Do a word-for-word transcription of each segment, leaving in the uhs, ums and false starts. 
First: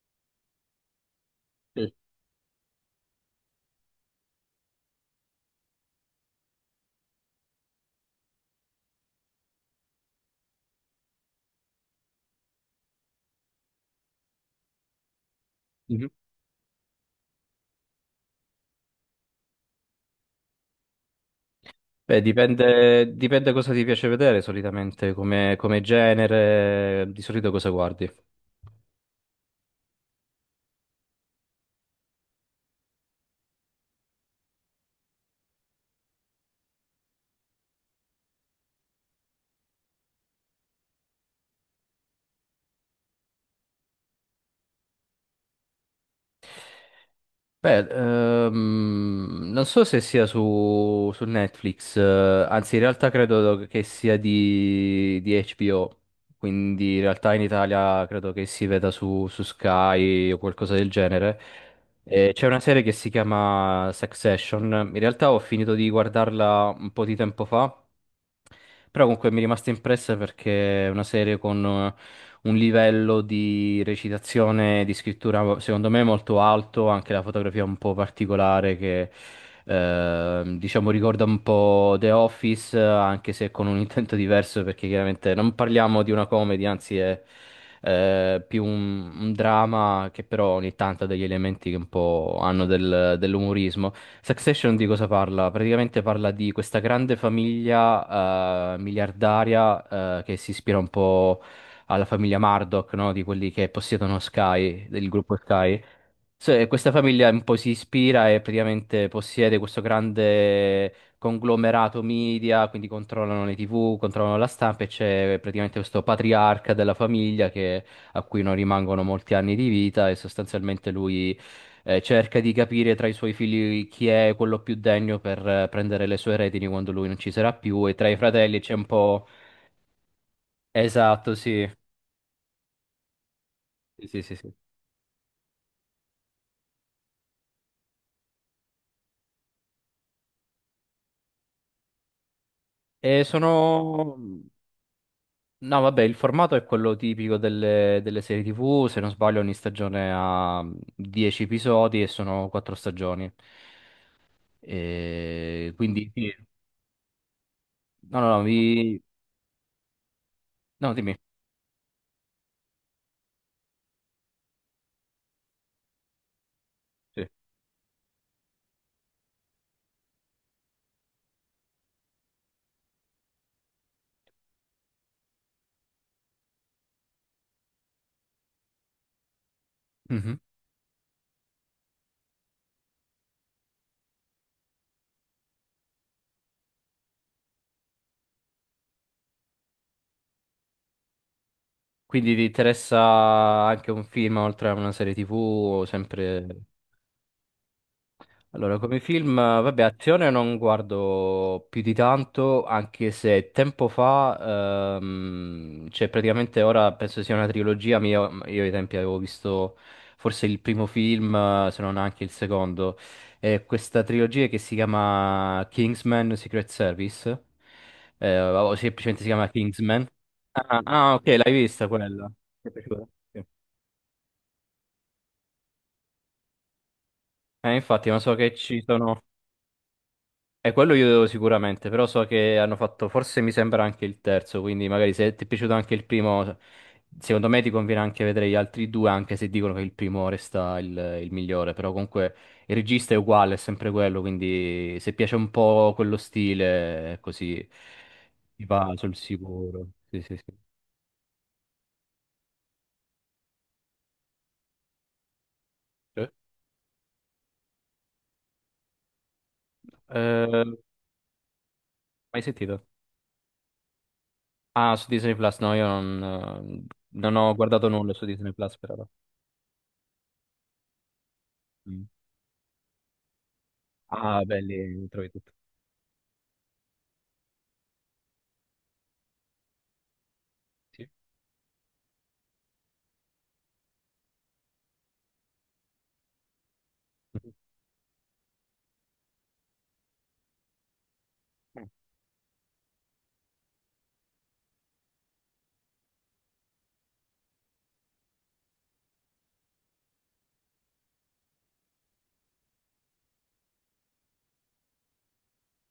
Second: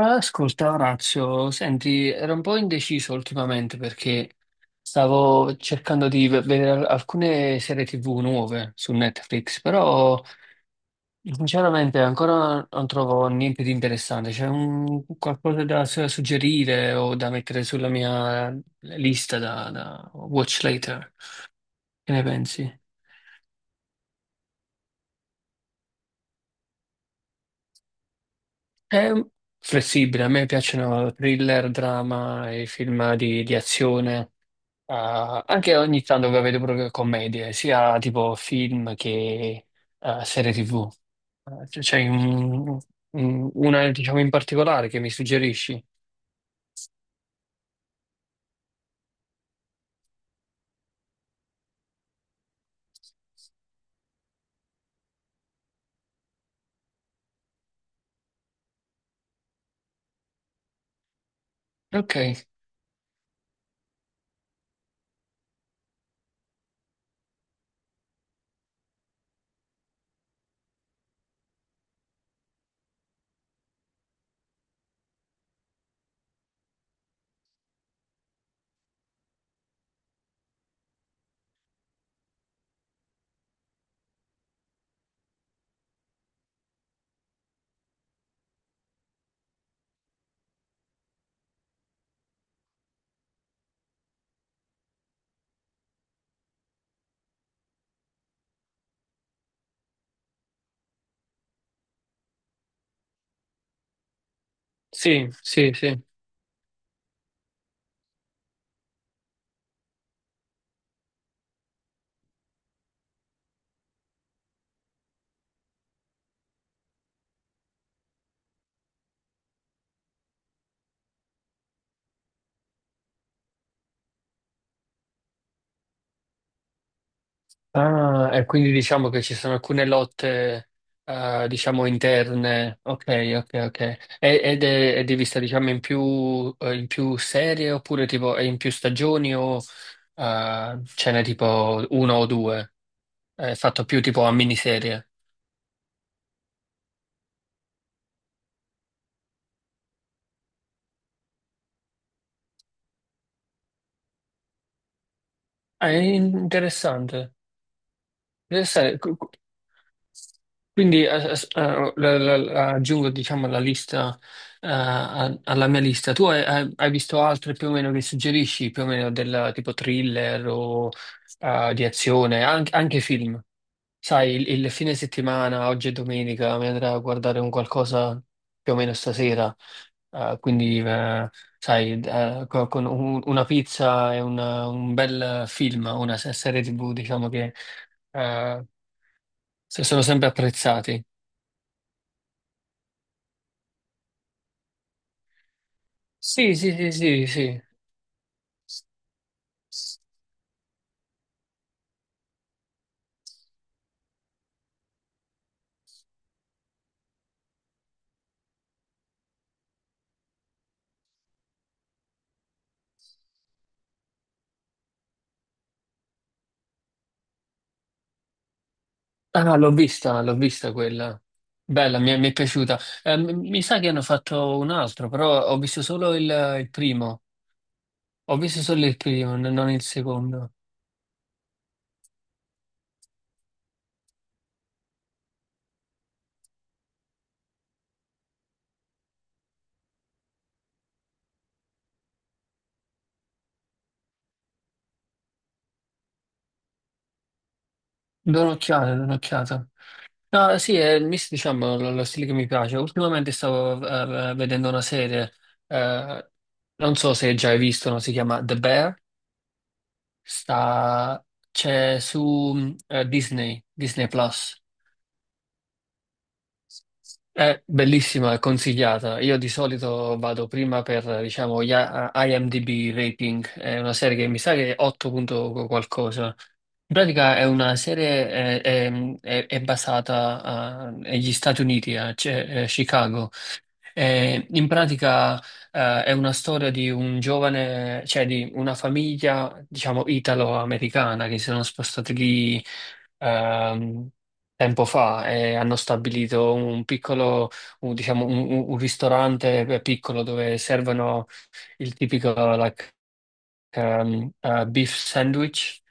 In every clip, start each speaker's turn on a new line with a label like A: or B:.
A: Ascolta, Orazio,
B: Mm.
A: senti, ero un po' indeciso ultimamente perché stavo cercando di v- vedere al- alcune serie T V nuove su Netflix, però sinceramente ancora non trovo niente di interessante. C'è un- qualcosa da su-
B: Mhm.
A: suggerire o da mettere sulla mia lista da, da watch later? Che
B: Beh,
A: ne pensi?
B: dipende, dipende cosa ti piace vedere solitamente, come, come genere, di solito cosa guardi.
A: È flessibile, a me piacciono thriller, drama e film di di azione. Ah, anche ogni tanto che vedo proprio commedie, sia tipo film che eh, serie T V. Eh, c- C'è un- un- una, diciamo, in particolare che mi suggerisci?
B: Beh, ehm, non so se sia su, su Netflix, eh, anzi in realtà credo che sia di, di H B O, quindi in realtà in Italia credo che si veda su, su Sky o qualcosa del genere. Eh,
A: Ok,
B: c'è una serie che si chiama Succession. In realtà ho finito di guardarla un po' di tempo fa, però comunque mi è rimasta impressa perché è una serie con eh, un livello di recitazione, di scrittura secondo me molto alto, anche la fotografia un po' particolare che ehm, diciamo ricorda un po' The Office, eh, anche se con un intento diverso perché chiaramente non parliamo di una comedy, anzi è eh, più un, un dramma che però ogni tanto ha degli elementi che un po' hanno del- dell'umorismo. Succession di cosa parla? Praticamente parla di questa grande famiglia eh, miliardaria eh, che si ispira un po' alla famiglia Murdoch, no? Di quelli che possiedono Sky, del
A: sì,
B: gruppo
A: sì,
B: Sky.
A: sì.
B: So- e questa famiglia un po' si ispira e praticamente possiede questo grande conglomerato media, quindi controllano le T V, controllano la stampa e c'è praticamente questo patriarca della famiglia che- a cui non rimangono molti anni di vita e sostanzialmente lui eh, cerca di capire tra i suoi figli chi è quello più degno per eh, prendere le sue retini quando lui non ci sarà più, e tra i
A: Ah, e
B: fratelli
A: quindi
B: c'è un
A: diciamo che
B: po'...
A: ci sono alcune lotte,
B: Esatto,
A: eh,
B: sì.
A: diciamo, interne. Ok, ok, ok.
B: Sì, sì, sì,
A: E-
B: sì.
A: Ed è, è di vista, diciamo, in più, eh, in più serie oppure tipo è in più stagioni o eh, ce n'è tipo uno o due?
B: E
A: È fatto più
B: sono...
A: tipo a miniserie.
B: No, vabbè, il formato è quello tipico delle, delle serie T V Se non sbaglio ogni stagione ha dieci episodi e sono quattro stagioni. E
A: Ah, è
B: quindi... sì.
A: interessante.
B: No, no, no,
A: Interessante.
B: vi...
A: Qu- qu-
B: No,
A: Quindi eh,
B: dimmi.
A: eh, eh, la- la- la- aggiungo diciamo la lista eh, a- alla mia lista. Tu hai, hai- hai visto
B: Sì.
A: altre più o meno che suggerisci, più o meno del tipo thriller o eh, di azione, anche, anche film? Sai, il, il fine settimana, oggi è domenica, mi andrà a guardare un qualcosa più o meno stasera. Eh,
B: Mhm.
A: quindi, eh, sai, eh, co- con un- una pizza e una- un bel film, una se- serie T V, diciamo che eh, se- sono sempre apprezzati.
B: Quindi ti interessa anche un film oltre a una serie tivù,
A: Sì,
B: sempre...
A: sì, sì, sì, sì.
B: Allora, come film, vabbè, azione non guardo più di tanto, anche se tempo fa, ehm, cioè praticamente ora penso sia una trilogia, ma io, io ai tempi avevo visto forse il primo film, eh, se non anche il secondo, è questa trilogia che si chiama Kingsman Secret Service, eh, o semplicemente si
A: Ah,
B: chiama
A: no, l'ho
B: Kingsman.
A: vista, l'ho vista
B: Ah,
A: quella.
B: ah, ok, l'hai vista
A: Bella, mi, è
B: quella.
A: mi è
B: Ti è
A: piaciuta.
B: piaciuta?
A: Eh, mi
B: Sì.
A: mi sa che hanno fatto un altro, però ho visto solo il, il primo.
B: Eh, infatti, ma so
A: Ho
B: che
A: visto
B: ci
A: solo il
B: sono...
A: primo, n- non il secondo.
B: E quello io devo sicuramente, però so che hanno fatto, forse mi sembra anche il terzo, quindi magari se ti è piaciuto anche il primo, secondo me ti conviene anche vedere gli altri due, anche se dicono che il primo resta il, il migliore, però comunque il regista è uguale, è sempre quello, quindi se piace un po' quello stile, così
A: Do
B: ti va
A: un'occhiata, do
B: sul
A: un'occhiata.
B: sicuro. Sì, sì, sì.
A: No, sì, è il mix, diciamo, lo, lo stile che mi piace. Ultimamente stavo eh, vedendo una serie,
B: Eh?
A: eh, non so se già hai visto, no? Si chiama The Bear,
B: Eh,
A: sta, c'è
B: mai
A: su mm,
B: sentito?
A: eh, Disney, Disney Plus.
B: Ah, su Disney Plus, no, io non, eh, non ho
A: È
B: guardato nulla su
A: bellissima, è
B: Disney Plus per ora.
A: consigliata. Io di solito vado prima per, diciamo, gli
B: Mm.
A: A- IMDb rating. È una serie che mi
B: Ah,
A: sa che è
B: belli,
A: otto
B: trovi tutto.
A: punto qualcosa. In pratica è una serie, eh, è, è- è basata, eh,
B: Sì.
A: negli Stati Uniti, a cioè, eh, Chicago. Eh, in pratica, eh, è una storia di un
B: Mhm.
A: giovane, cioè di una famiglia, diciamo, italo-americana che si sono spostati lì ehm, tempo fa e hanno stabilito un piccolo, un- diciamo, un, un- un ristorante eh, piccolo dove servono il tipico like, ehm, eh, beef sandwich.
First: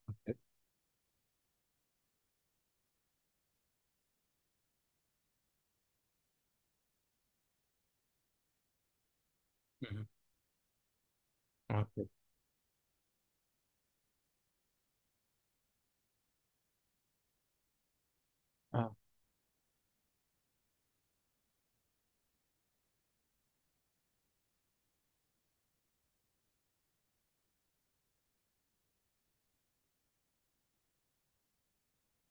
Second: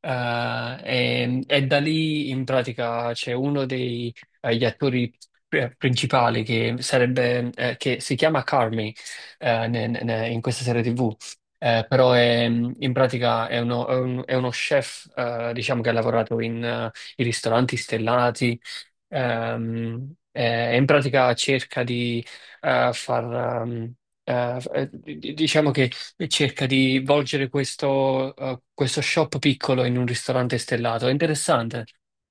A: Eh, e, e da lì in pratica c'è uno degli attori eh, principali che sarebbe eh, che si chiama Carmi eh, ne- ne- in questa serie T V.
B: Ah,
A: Eh,
B: ok.
A: però è, in pratica è uno, è un- è uno chef, eh, diciamo, che ha lavorato in, eh, in ristoranti stellati,
B: Ah,
A: ehm, eh, e in pratica cerca di eh, far, ehm, eh, f- eh, di- di- diciamo che e cerca di volgere questo, eh, questo shop piccolo in un ristorante stellato. È interessante.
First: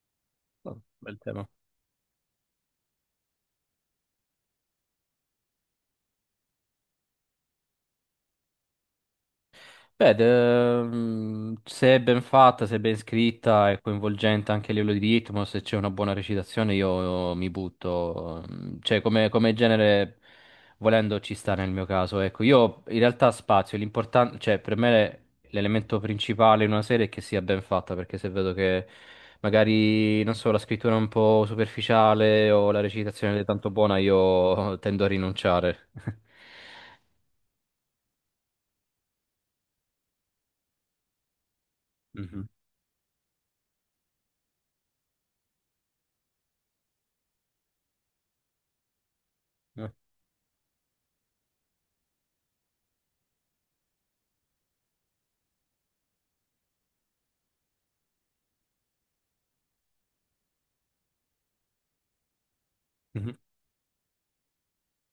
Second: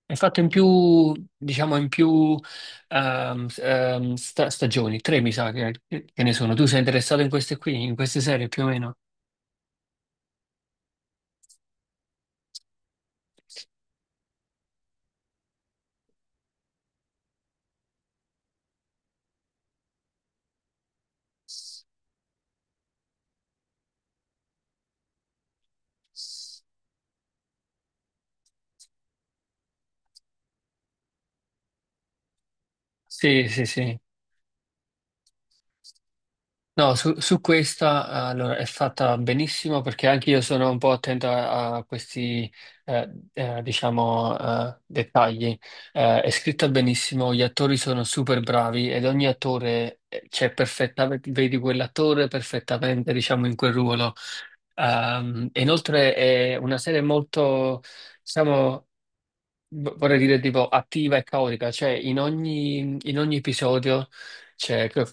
A: È fatto in
B: oh,
A: più,
B: bel tema.
A: diciamo, in più ehm, s- ehm, sta- stagioni, tre mi sa che, che ne sono. Tu sei interessato in queste qui, in queste serie più o meno?
B: Beh, de- mm, se è ben fatta, se è ben scritta, è coinvolgente anche a livello di ritmo, se c'è una buona recitazione io mi butto, mm, cioè come, come genere volendo ci sta nel mio caso, ecco. Io in realtà spazio, l'importante, cioè per me l'elemento principale in una serie è che sia ben fatta, perché se vedo che magari, non so, la scrittura è un po' superficiale o la recitazione non è
A: Sì, sì,
B: tanto buona,
A: sì.
B: io tendo a rinunciare.
A: No, su, su questa allora, è fatta benissimo perché anche io sono un po' attento a, a
B: Mhm.
A: questi, eh, eh, diciamo, eh, dettagli. Eh, è scritta benissimo, gli attori sono super bravi ed ogni
B: Eh.
A: attore eh, c'è perfettamente, vedi quell'attore perfettamente, diciamo, in quel ruolo. Ehm, e inoltre è una serie molto, diciamo, v- vorrei dire tipo attiva e caotica, cioè in ogni, in ogni
B: Mhm.
A: episodio c'è, che-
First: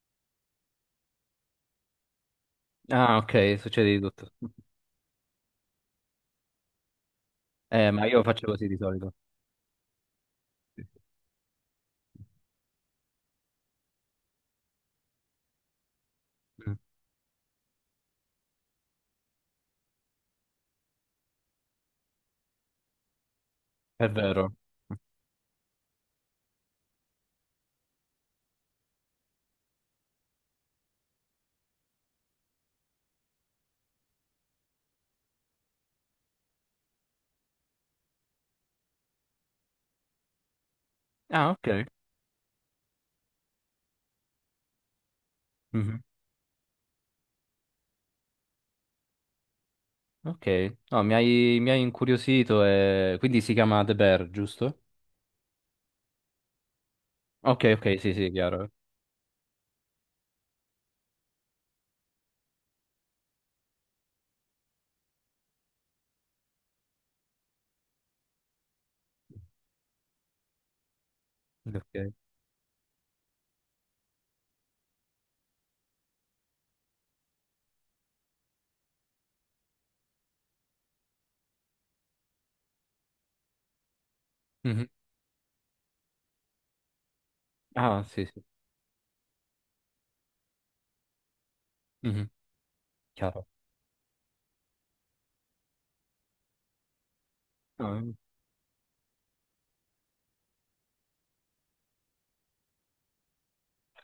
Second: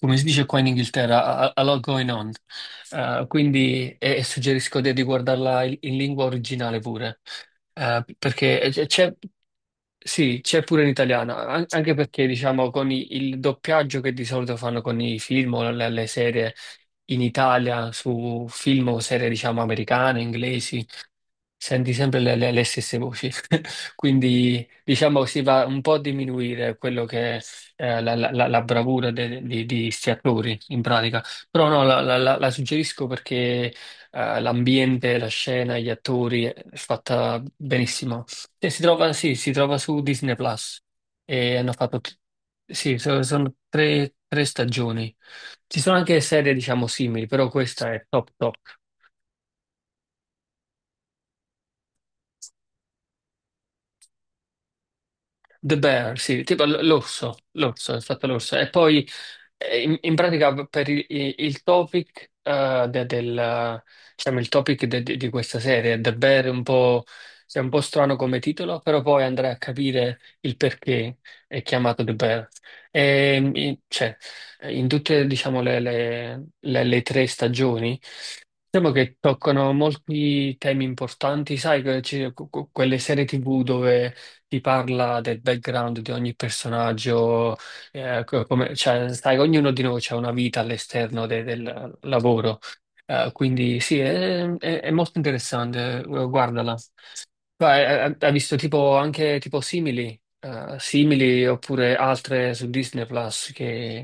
A: come si dice qua in Inghilterra, a, a- a lot going on.
B: Ah,
A: Eh,
B: ok, succede
A: quindi
B: di
A: e- e
B: tutto.
A: suggerisco di, di guardarla in, in lingua originale pure.
B: Eh,
A: Eh,
B: ma io faccio così
A: perché
B: di
A: c'è,
B: solito.
A: c'è- sì, c'è
B: Sì,
A: pure in
B: sì.
A: italiano, an- anche perché diciamo con i- il doppiaggio che di solito fanno con i film o le le serie
B: Mm.
A: in Italia su film o serie, diciamo, americane, inglesi. Senti sempre le, le- le stesse voci,
B: È vero.
A: quindi diciamo si va un po' a diminuire quello che è eh, la, la- la- la bravura de- di, di sti attori in pratica, però no, la, la- la- la suggerisco perché eh, l'ambiente, la scena, gli attori eh, è fatta benissimo. E si trova, sì, si trova su Disney Plus
B: Ah,
A: e hanno
B: ok.
A: fatto, t- sì, so- sono tre, tre stagioni. Ci sono
B: Mhm.
A: anche serie diciamo simili, però questa è top top.
B: Ok. No, mi hai, mi hai incuriosito e... Quindi si chiama The Bear, giusto?
A: The Bear, sì, tipo l- l'orso,
B: Ok,
A: l'orso,
B: ok,
A: è
B: sì,
A: stato
B: sì,
A: l'orso. E
B: chiaro.
A: poi eh, in, in pratica per il, il- il topic, eh, de- del, diciamo, il topic de- de- di questa serie, The Bear è un po', sì, è un po' strano come titolo, però poi andrai a capire il perché è chiamato The
B: Ok.
A: Bear. E, mm, cioè, in tutte, diciamo, le, le- le- le tre stagioni diciamo che toccano molti temi importanti, sai, que- ci- que- que- quelle serie T V dove ti
B: Mhm.
A: parla del background di ogni personaggio,
B: Ah, sì,
A: eh,
B: sì.
A: co- come, cioè, sai, ognuno di noi ha una vita all'esterno de- del
B: Mhm.
A: lavoro. Eh,
B: Chiaro.
A: quindi sì, è, è- è molto interessante, eh, guardala. Ma,
B: No,
A: eh, hai visto tipo anche tipo simili, eh, simili oppure altre su Disney Plus che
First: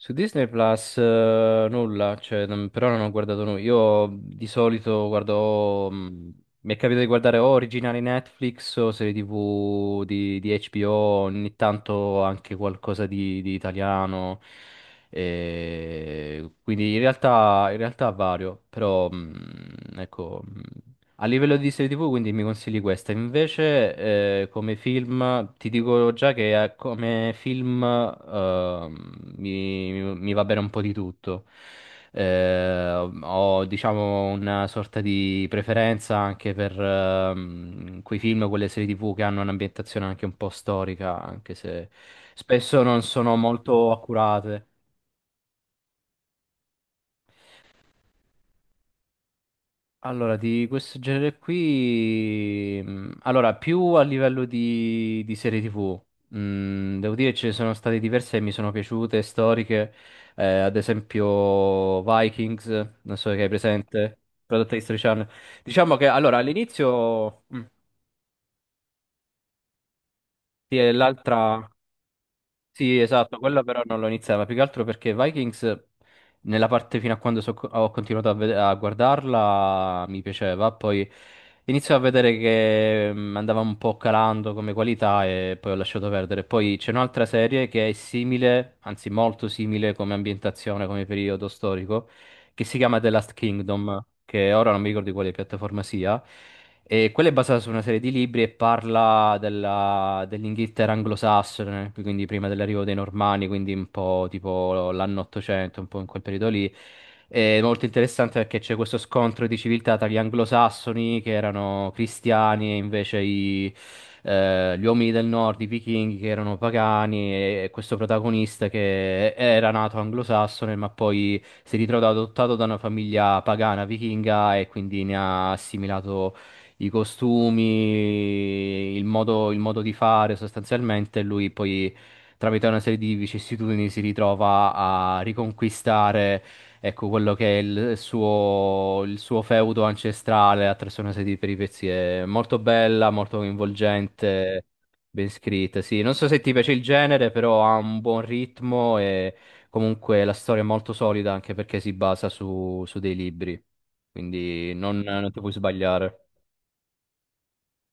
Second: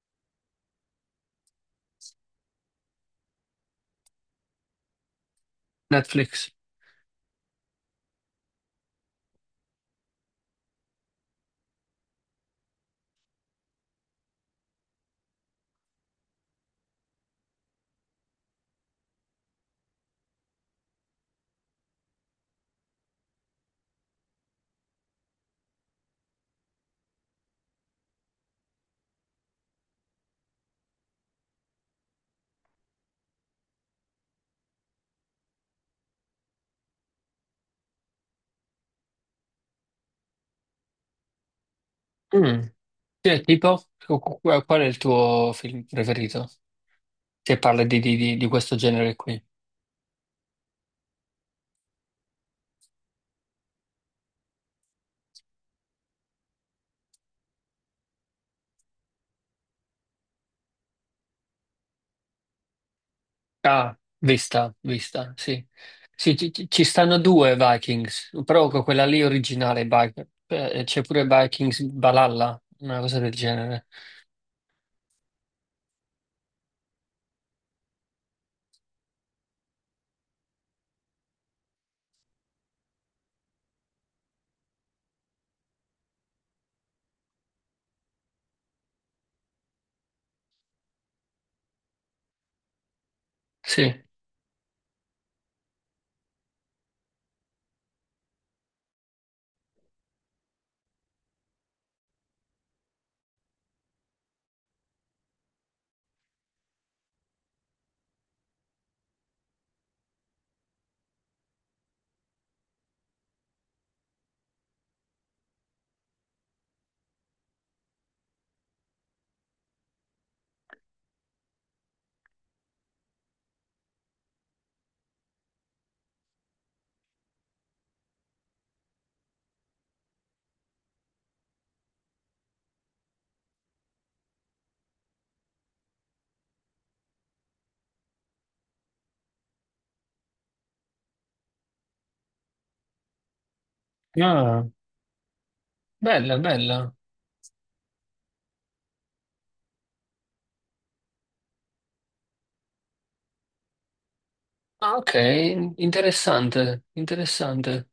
B: su Disney Plus eh, nulla, cioè, non- però non ho guardato nulla. Io di solito guardo, mh,
A: Netflix?
B: mi è capitato di guardare o originali Netflix o serie T V di, di H B O, ogni tanto anche qualcosa di, di italiano. E quindi in realtà, in realtà vario, però mh, ecco. mm, a livello di serie T V, quindi mi consigli questa. Invece, eh, come film, ti dico già che eh, come film ehm, mi, mi- mi va bene un po' di tutto. Eh, ho, diciamo, una sorta di preferenza anche per ehm, quei film, quelle serie T V che hanno un'ambientazione anche un po' storica, anche se spesso non sono
A: Cioè, tipo,
B: molto
A: qu- qu-
B: accurate.
A: qual è il tuo film preferito? Se parla di, di- di- di questo genere qui.
B: Allora, di questo genere qui, mh, allora, più a livello di, di serie T V, mh, devo dire ce ne sono state diverse che mi sono piaciute, storiche, eh, ad esempio Vikings, non so che hai
A: Ah,
B: presente, prodotta
A: vista,
B: di History Channel.
A: vista, sì.
B: Diciamo che, allora,
A: Sì, ci, ci- ci stanno
B: all'inizio,
A: due
B: mh,
A: Vikings, però con quella lì originale, Vi-
B: sì,
A: eh,
B: è
A: c'è pure
B: l'altra...
A: Vikings Valhalla,
B: Sì,
A: una cosa del
B: esatto, quella però
A: genere.
B: non l'ho iniziata, ma più che altro perché Vikings, nella parte fino a quando so- ho continuato a, vede- a guardarla, mi piaceva, poi inizio a vedere che mm, andava un po' calando come qualità e poi ho lasciato perdere. Poi c'è un'altra serie che è simile, anzi molto simile come ambientazione, come periodo storico, che si chiama The Last
A: Sì.
B: Kingdom, che ora non mi ricordo di quale piattaforma sia. E quella è basata su una serie di libri e parla della- dell'Inghilterra anglosassone, quindi prima dell'arrivo dei Normanni, quindi un po' tipo l'anno ottocento, un po' in quel periodo lì. È molto interessante perché c'è questo scontro di civiltà tra gli anglosassoni che erano cristiani e invece i, eh, gli uomini del nord, i vichinghi che erano pagani, e questo protagonista che era nato anglosassone ma poi si ritrova adottato da una famiglia pagana vichinga e quindi ne ha assimilato i costumi, il modo, il modo di fare sostanzialmente. Lui poi, tramite una serie di vicissitudini, si ritrova a riconquistare, ecco, quello che è il suo, il suo feudo ancestrale attraverso una serie di peripezie. Molto bella, molto coinvolgente.
A: Ah,
B: Ben scritta, sì. Non so
A: bella,
B: se ti piace il
A: bella.
B: genere, però ha un buon ritmo. E comunque la storia è molto solida anche perché si basa su, su dei libri, quindi
A: Ah,
B: non,
A: ok,
B: non ti puoi sbagliare.
A: interessante, interessante.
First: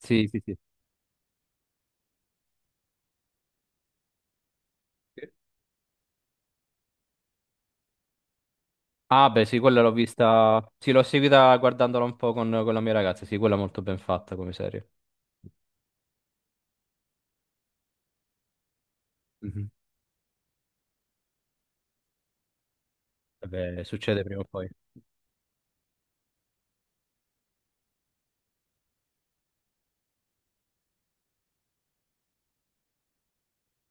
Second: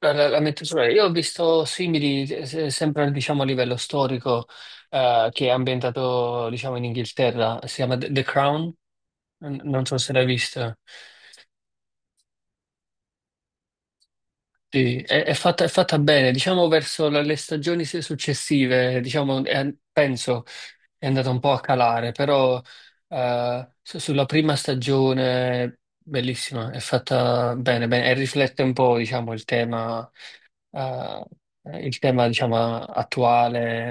A: La, la- la
B: sì, sì.
A: metto sulla- Io ho visto simili, eh, se- sempre diciamo, a livello storico, eh, che è ambientato diciamo, in Inghilterra. Si chiama The The Crown.
B: Ah, beh, sì,
A: N-
B: quella
A: non
B: l'ho
A: so se l'hai
B: vista.
A: vista.
B: Sì, l'ho seguita guardandola un po' con, con la mia ragazza. Sì, quella è molto ben fatta come serie.
A: Sì, è, è fatta, è fatta bene, diciamo verso la- le stagioni se- successive, diciamo,
B: Mhm.
A: è- penso è andata un po' a calare, però eh,
B: Vabbè,
A: su-
B: succede
A: sulla
B: prima o
A: prima
B: poi.
A: stagione bellissima, è fatta bene, bene, e riflette un po', diciamo, il tema. Eh, il tema, diciamo, attuale.